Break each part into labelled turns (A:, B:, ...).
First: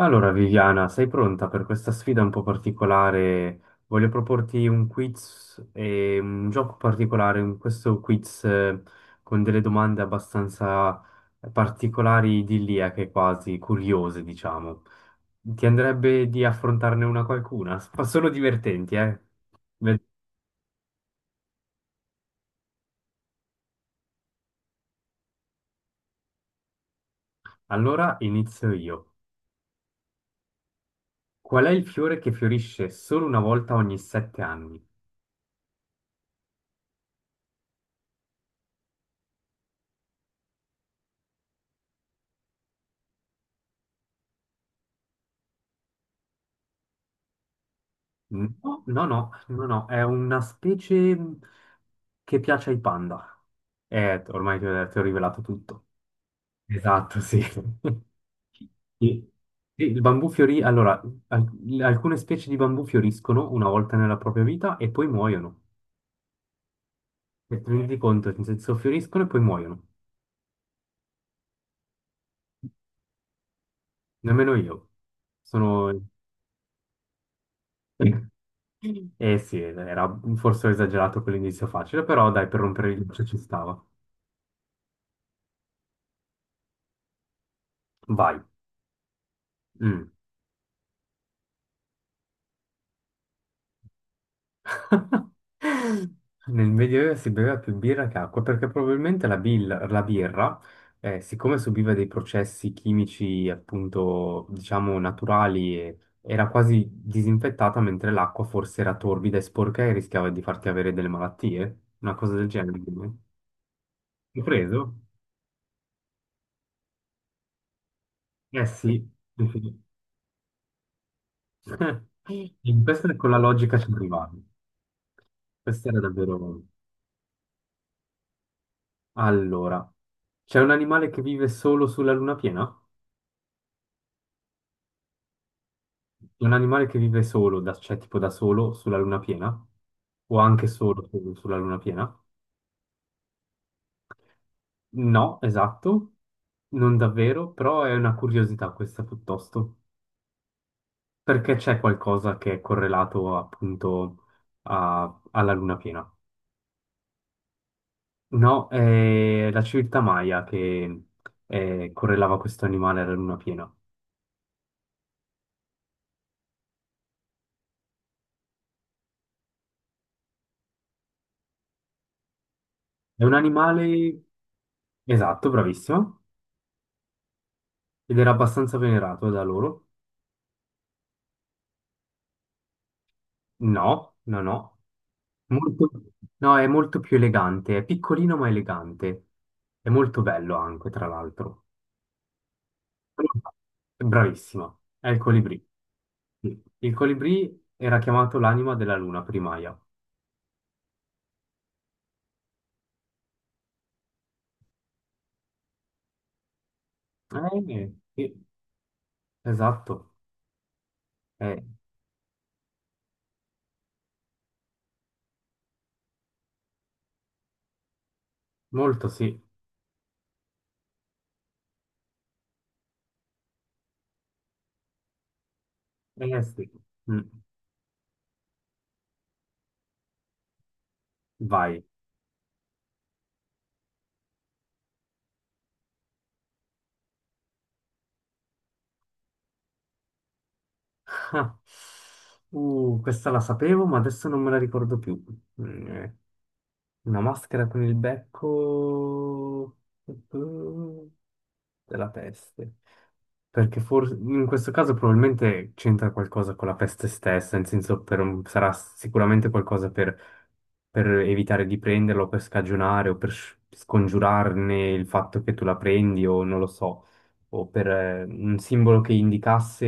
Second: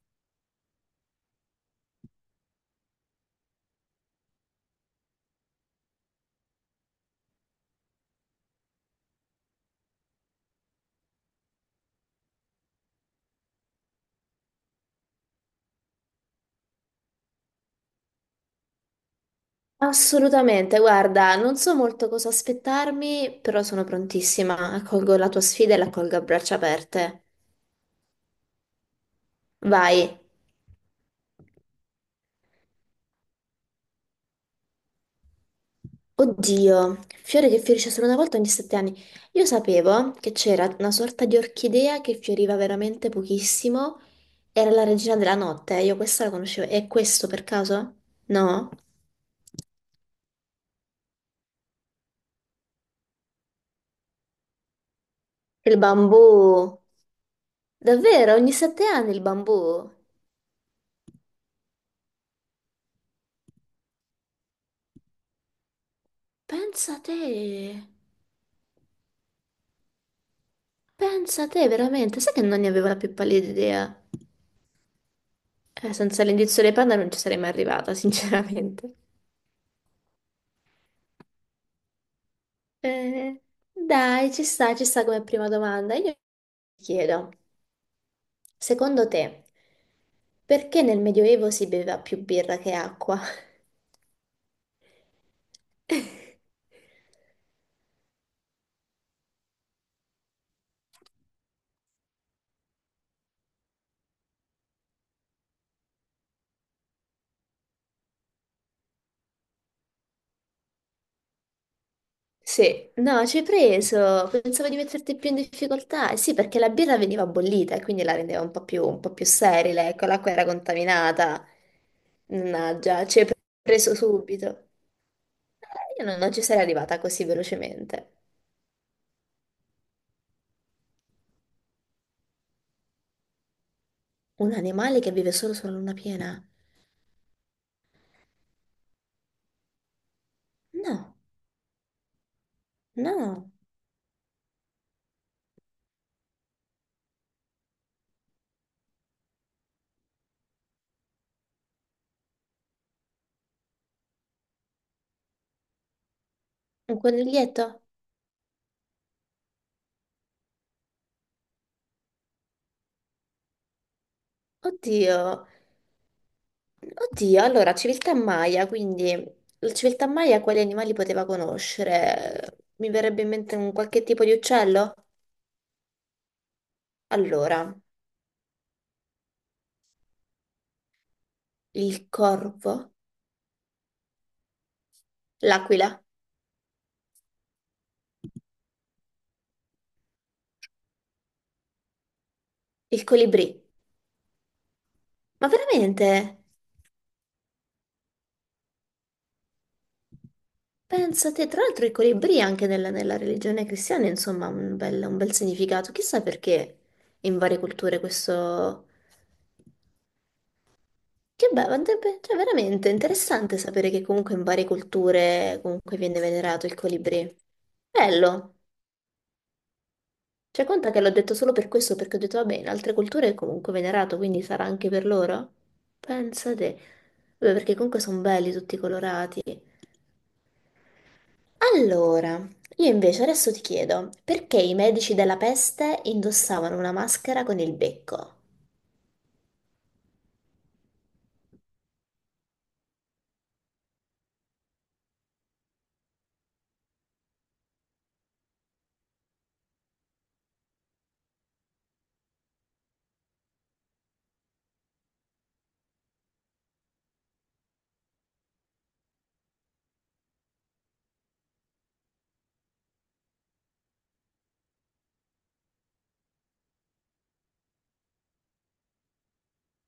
A: Allora, Viviana, sei pronta per questa sfida un po' particolare? Voglio proporti un quiz e un gioco particolare, questo quiz con delle domande abbastanza particolari, idilliache quasi, curiose, diciamo. Ti andrebbe di affrontarne una qualcuna? Ma sono divertenti, eh? Ve-
B: Assolutamente, guarda, non so molto cosa aspettarmi, però sono prontissima. Accolgo la tua sfida e l'accolgo a braccia aperte.
A: Allora inizio io.
B: Vai.
A: Qual è il fiore che fiorisce solo una volta ogni 7 anni?
B: Oddio, fiore che fiorisce solo una volta ogni 7 anni. Io sapevo che c'era una sorta di orchidea che fioriva veramente pochissimo. Era la regina della notte, io questa la conoscevo. È questo per caso? No?
A: No, no, no, no, no, è una specie che piace ai panda. Ormai ti ho rivelato
B: Il
A: tutto.
B: bambù.
A: Esatto, sì.
B: Davvero, ogni 7 anni il
A: Sì, sì,
B: bambù?
A: il bambù fiorì, allora, al- alcune specie di bambù fioriscono una volta nella propria vita e poi muoiono.
B: Pensa a te.
A: E ti rendi conto, nel senso, fioriscono e poi muoiono.
B: Pensa te, veramente, sai che non ne avevo la più pallida idea?
A: Nemmeno io. Sono...
B: Senza l'indizio dei panda non ci sarei mai arrivata, sinceramente.
A: Eh sì, era forse ho esagerato con l'inizio facile, però dai, per rompere il ghiaccio ci
B: Eh,
A: stava.
B: dai, ci sta come prima domanda. Io ti chiedo,
A: Vai.
B: secondo te,
A: Mm.
B: perché nel Medioevo si beveva più birra che acqua?
A: Nel Medioevo si beveva più birra che acqua perché probabilmente la birra, siccome subiva dei processi chimici appunto diciamo naturali, era quasi disinfettata mentre l'acqua forse era torbida e sporca e rischiava di farti avere delle malattie, una cosa del genere.
B: Sì, no, ci hai preso,
A: Ho
B: pensavo di
A: preso?
B: metterti più in difficoltà. Eh sì, perché la birra veniva bollita e quindi la rendeva un po'
A: Eh
B: più, un
A: sì,
B: po' più sterile, ecco, l'acqua era contaminata.
A: in
B: Mannaggia,
A: questa
B: ci hai
A: con la logica ci
B: preso
A: arrivavi.
B: subito. Eh,
A: Questa era
B: Io non ci sarei
A: davvero...
B: arrivata così velocemente.
A: Allora, c'è un animale che vive solo sulla luna piena?
B: Un animale che vive solo sulla luna piena?
A: Un animale che vive solo, cioè tipo da solo sulla luna piena? O anche solo
B: No,
A: sulla luna piena?
B: no.
A: No, esatto, non davvero, però è una curiosità questa piuttosto, perché c'è qualcosa che è correlato appunto alla luna piena.
B: Un coniglietto?
A: No, è la civiltà Maya che correlava questo animale alla luna piena.
B: Oddio, oddio. Allora, civiltà Maya, quindi la civiltà Maya quali animali poteva conoscere? Mi
A: È
B: verrebbe in
A: un
B: mente un qualche
A: animale,
B: tipo di uccello?
A: esatto, bravissimo,
B: Allora,
A: ed era abbastanza venerato da loro.
B: il corvo,
A: No, no, no. Molto-
B: l'aquila,
A: no, è molto più elegante, è piccolino ma elegante, è molto bello anche, tra l'altro.
B: il colibrì.
A: Bravissima, è il
B: Ma
A: colibrì.
B: veramente?
A: Sì. Il colibrì era chiamato l'anima della luna primaia.
B: Pensate, tra l'altro i colibrì anche nella religione cristiana, insomma, un bel significato. Chissà perché in varie culture
A: Sì,
B: questo...
A: esatto.
B: Che
A: Eh,
B: bello, andrebbe- cioè veramente interessante sapere che comunque in varie culture comunque viene venerato il colibrì. Bello!
A: molto sì.
B: Cioè, conta che l'ho detto solo per questo, perché ho detto, vabbè, in altre culture è comunque venerato, quindi sarà anche per loro?
A: Sì.
B: Pensate.
A: Mm.
B: Vabbè, perché comunque sono belli tutti colorati.
A: Vai.
B: Allora, io invece adesso ti chiedo, perché i medici della peste indossavano una maschera con il becco?
A: Ah. Questa la sapevo, ma adesso non me la ricordo più. Mm, eh. Una maschera con il becco eh, della peste. Perché forse in questo caso probabilmente c'entra qualcosa con la peste stessa, nel senso sarà sicuramente qualcosa per evitare di prenderlo, per scagionare o scongiurarne il fatto che tu la prendi o non lo so, o per un simbolo che indicasse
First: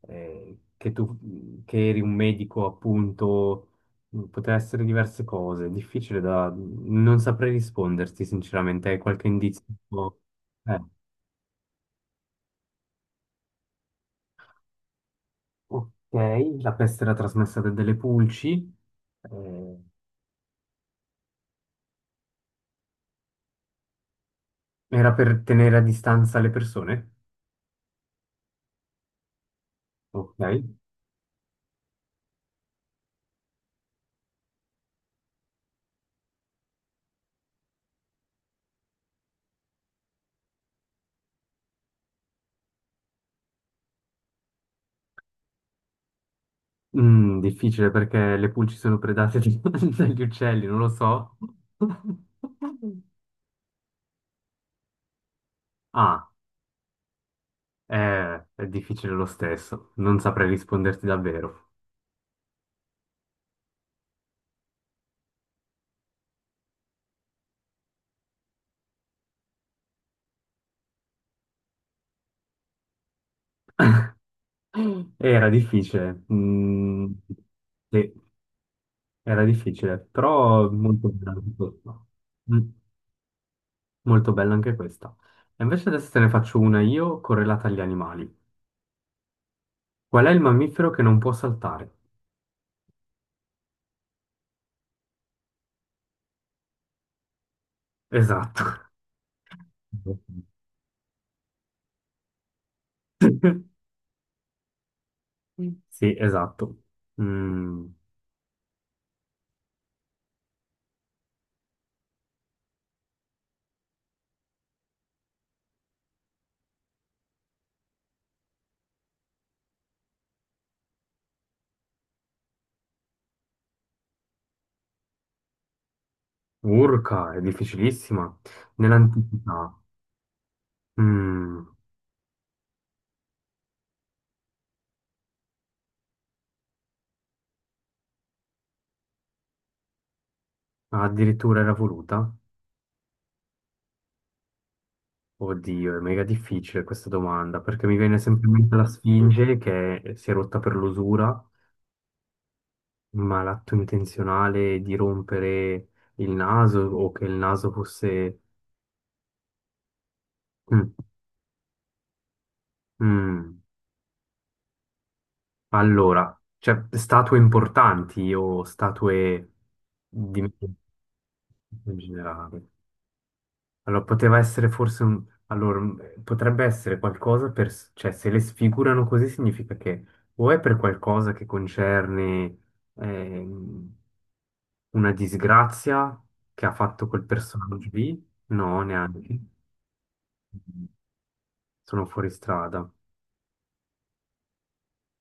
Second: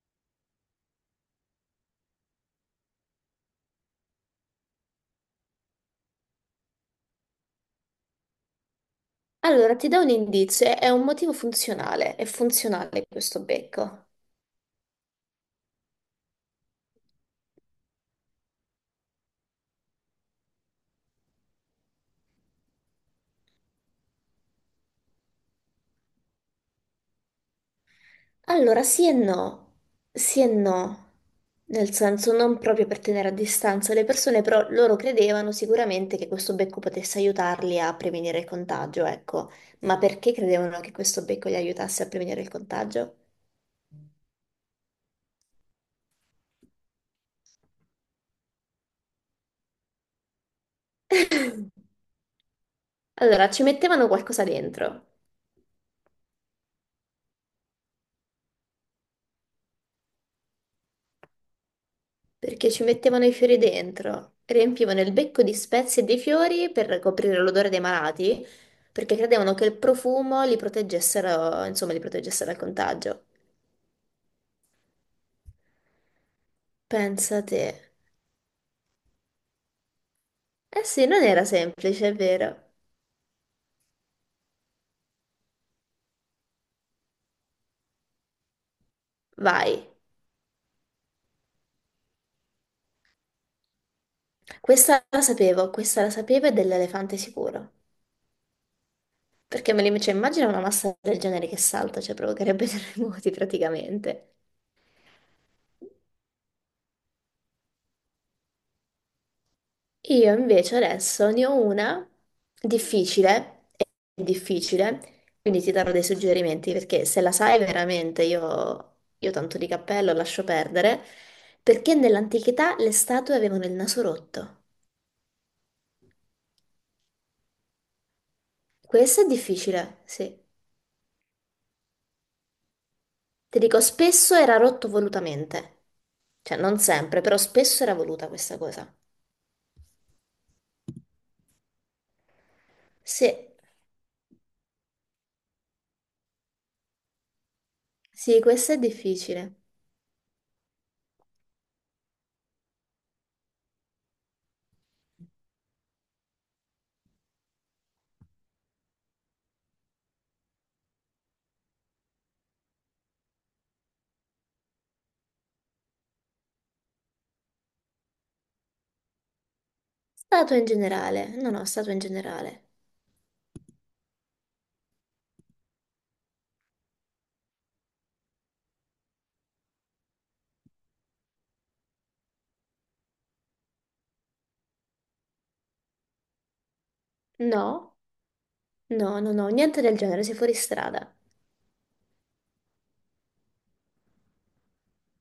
A: che tu che eri un medico, appunto, poteva essere diverse cose, difficile da... non saprei risponderti sinceramente, hai qualche indizio?
B: Allora, ti do un indizio,
A: Eh.
B: è un motivo funzionale, è funzionale questo becco.
A: Ok, la peste era trasmessa da delle pulci. eh, Era per tenere a distanza le persone.
B: Allora,
A: Ok.
B: sì e no, nel senso non proprio per tenere a distanza le persone, però loro credevano sicuramente che questo becco potesse aiutarli a prevenire il contagio, ecco. Ma perché credevano che questo becco li aiutasse a prevenire il contagio?
A: Difficile perché le pulci sono predate dagli uccelli, non lo so.
B: Allora, ci mettevano qualcosa dentro.
A: Ah, è difficile lo stesso. Non saprei risponderti davvero.
B: Perché ci mettevano i fiori dentro, riempivano il becco di spezie e di fiori per coprire l'odore dei malati, perché credevano che il profumo li proteggessero, insomma, li protegesse dal contagio.
A: Era difficile.
B: Pensa te.
A: Sì, era difficile, però
B: Eh sì,
A: molto
B: non era
A: bello.
B: semplice, è vero.
A: Molto bella anche questa. E invece adesso te ne faccio una io correlata agli animali.
B: Vai.
A: Qual è il mammifero che non può saltare?
B: Questa la sapevo e dell'elefante sicuro.
A: Esatto.
B: Perché me li cioè, immagino una massa del genere che salta, cioè provocherebbe terremoti praticamente.
A: Mm. Sì, esatto. Mm,
B: Io invece adesso ne ho una difficile, è difficile, quindi ti darò dei suggerimenti perché se la sai veramente io tanto di cappello lascio perdere, perché nell'antichità le statue avevano il naso rotto.
A: Urca, è difficilissima.
B: Questo è
A: Nell'antichità,
B: difficile, sì.
A: mm,
B: Ti dico, spesso era rotto volutamente, cioè non sempre, però spesso era voluta questa cosa.
A: addirittura era voluta?
B: Sì,
A: Oddio, è mega difficile questa domanda, perché mi viene
B: sì,
A: sempre in
B: questo
A: mente
B: è
A: la Sfinge
B: difficile.
A: che si è rotta per l'usura, ma l'atto intenzionale di rompere il naso o che il naso fosse... Mm. Mm, allora, cioè statue importanti o statue di in
B: Statua in generale, no, no, statua in
A: generale?
B: generale.
A: Allora, poteva essere forse un... Allora, potrebbe essere qualcosa per... Cioè, se le sfigurano così significa che o è per qualcosa che concerne ehm, una disgrazia che ha fatto quel personaggio
B: No?
A: lì? No,
B: No, no,
A: neanche.
B: no, niente del genere, sei fuori
A: Mm.
B: strada.
A: Sono fuori strada.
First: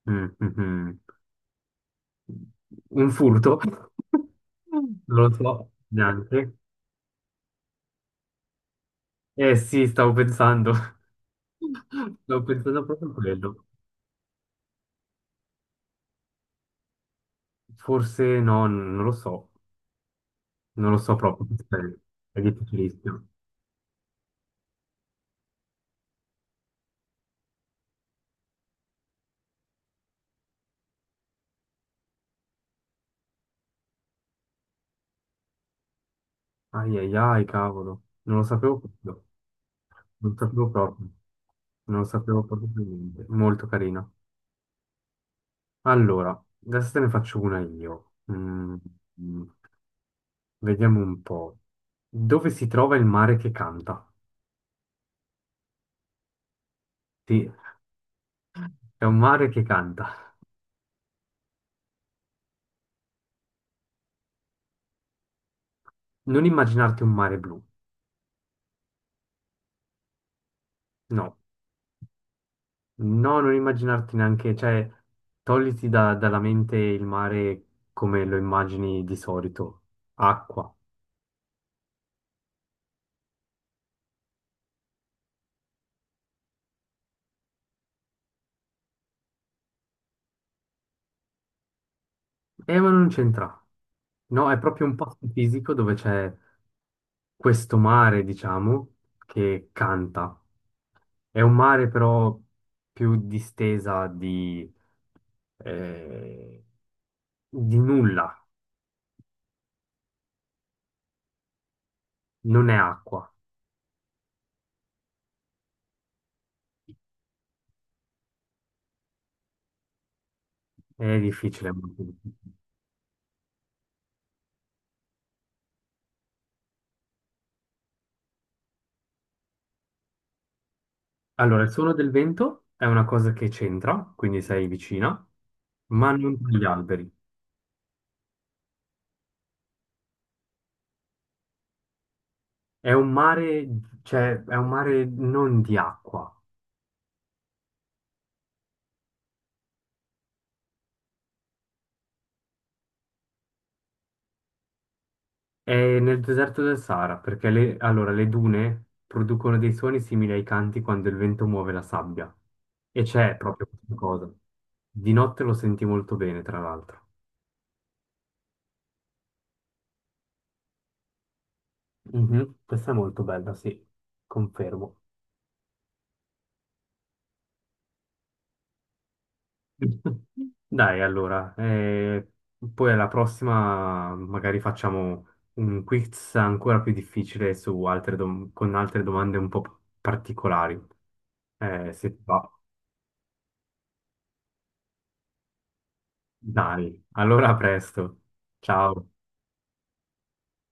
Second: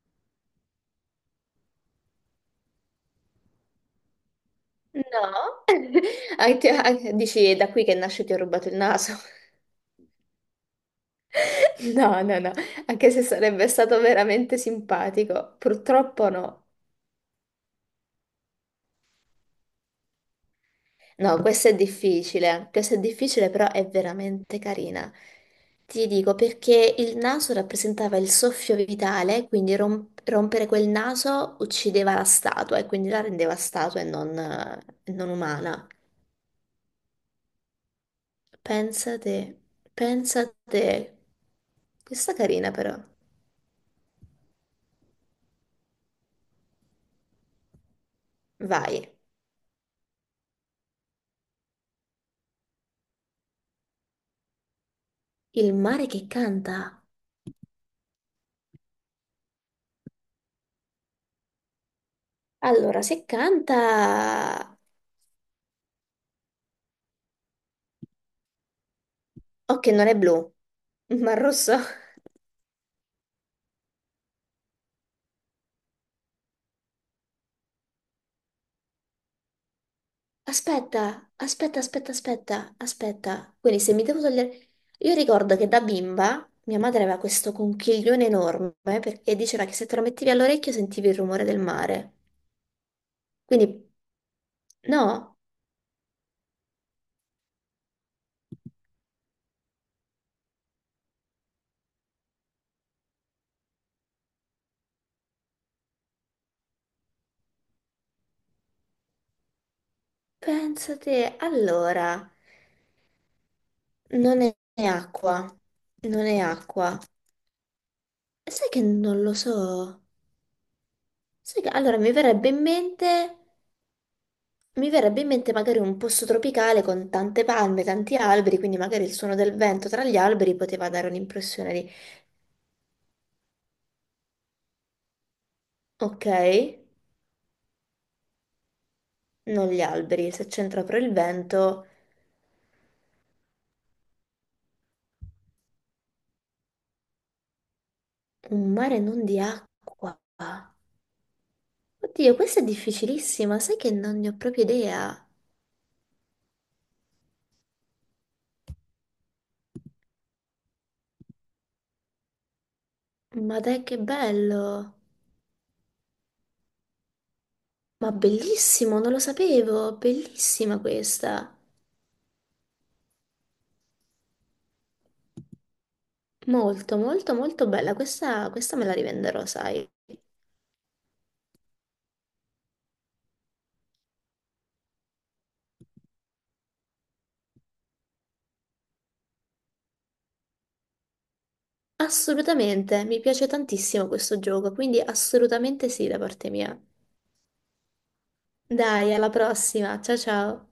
A: Mm, mm, mm. Un furto? Non lo
B: No?
A: so neanche.
B: Ah, ti- ah, dici, è da qui che nasce ti ho rubato il naso.
A: Eh sì, stavo pensando.
B: No, no,
A: Stavo
B: no,
A: pensando proprio
B: anche
A: a
B: se
A: quello.
B: sarebbe stato veramente simpatico, purtroppo no.
A: Forse no, non lo so. Non lo so
B: No,
A: proprio. Aspetta, è
B: questa è
A: difficilissimo.
B: difficile, però è veramente carina. Ti dico perché il naso rappresentava il soffio vitale, quindi rompere quel naso uccideva la statua e quindi la rendeva statua e non, non umana.
A: Ai ai ai, cavolo. Non lo sapevo
B: Pensa
A: proprio.
B: te,
A: Non lo
B: pensa
A: sapevo proprio.
B: te.
A: Non lo
B: Questa è
A: sapevo proprio
B: carina
A: per
B: però.
A: niente. Molto carina. Allora, adesso te ne faccio una io.
B: Vai.
A: Mm, Vediamo un po'. Dove si trova il mare che canta?
B: Il mare che canta.
A: Sì, è un mare che canta.
B: Allora, se canta...
A: Non immaginarti un mare blu.
B: Ok, non è blu, ma
A: No,
B: rosso.
A: no, non immaginarti neanche, cioè, togliti dalla mente il mare come lo immagini di solito. Acqua.
B: Aspetta, aspetta, aspetta, aspetta, aspetta. Quindi se mi devo togliere... Io ricordo che da bimba mia madre aveva questo conchiglione enorme perché diceva che se te lo mettevi all'orecchio sentivi il rumore del mare.
A: Ma non c'entra.
B: Quindi,
A: No, è proprio un posto
B: no,
A: fisico dove c'è questo mare, diciamo, che canta. È un mare però più distesa eh, di nulla.
B: pensa te. Allora...
A: Non è acqua.
B: Non è è acqua, non è acqua. Sai che non lo so.
A: È
B: Sai che...
A: difficile.
B: Allora
A: Molto
B: mi verrebbe
A: difficile.
B: in mente, mi verrebbe in mente magari un posto tropicale con tante palme, tanti alberi, quindi magari il suono del vento tra gli alberi poteva dare
A: Allora, il
B: un'impressione di,
A: suono del vento è una cosa che c'entra, quindi sei vicina, ma
B: ok,
A: non gli alberi.
B: non gli alberi, se c'entra però il vento,
A: È un mare, cioè, è un mare non di acqua.
B: un mare non di acqua. Oddio, questa è difficilissima, sai che non ne ho proprio idea.
A: È nel deserto del Sahara, perché le, allora, le dune producono dei suoni simili ai canti quando il vento muove la sabbia. E c'è
B: Ma
A: proprio
B: dai,
A: questa
B: che
A: cosa.
B: bello!
A: Di notte lo senti molto bene, tra l'altro.
B: Ma bellissimo, non lo sapevo, bellissima questa.
A: Mhm. Questa è molto bella, sì, confermo.
B: Molto, molto, molto bella. Questa me la rivenderò, sai.
A: Dai, allora, poi alla prossima magari facciamo un quiz ancora più difficile su altre con altre domande un po' particolari. Se ti va.
B: Assolutamente, mi piace tantissimo questo gioco, quindi assolutamente sì da parte mia.
A: Dai, allora a presto. Ciao.
B: Dai, alla prossima. Ciao ciao.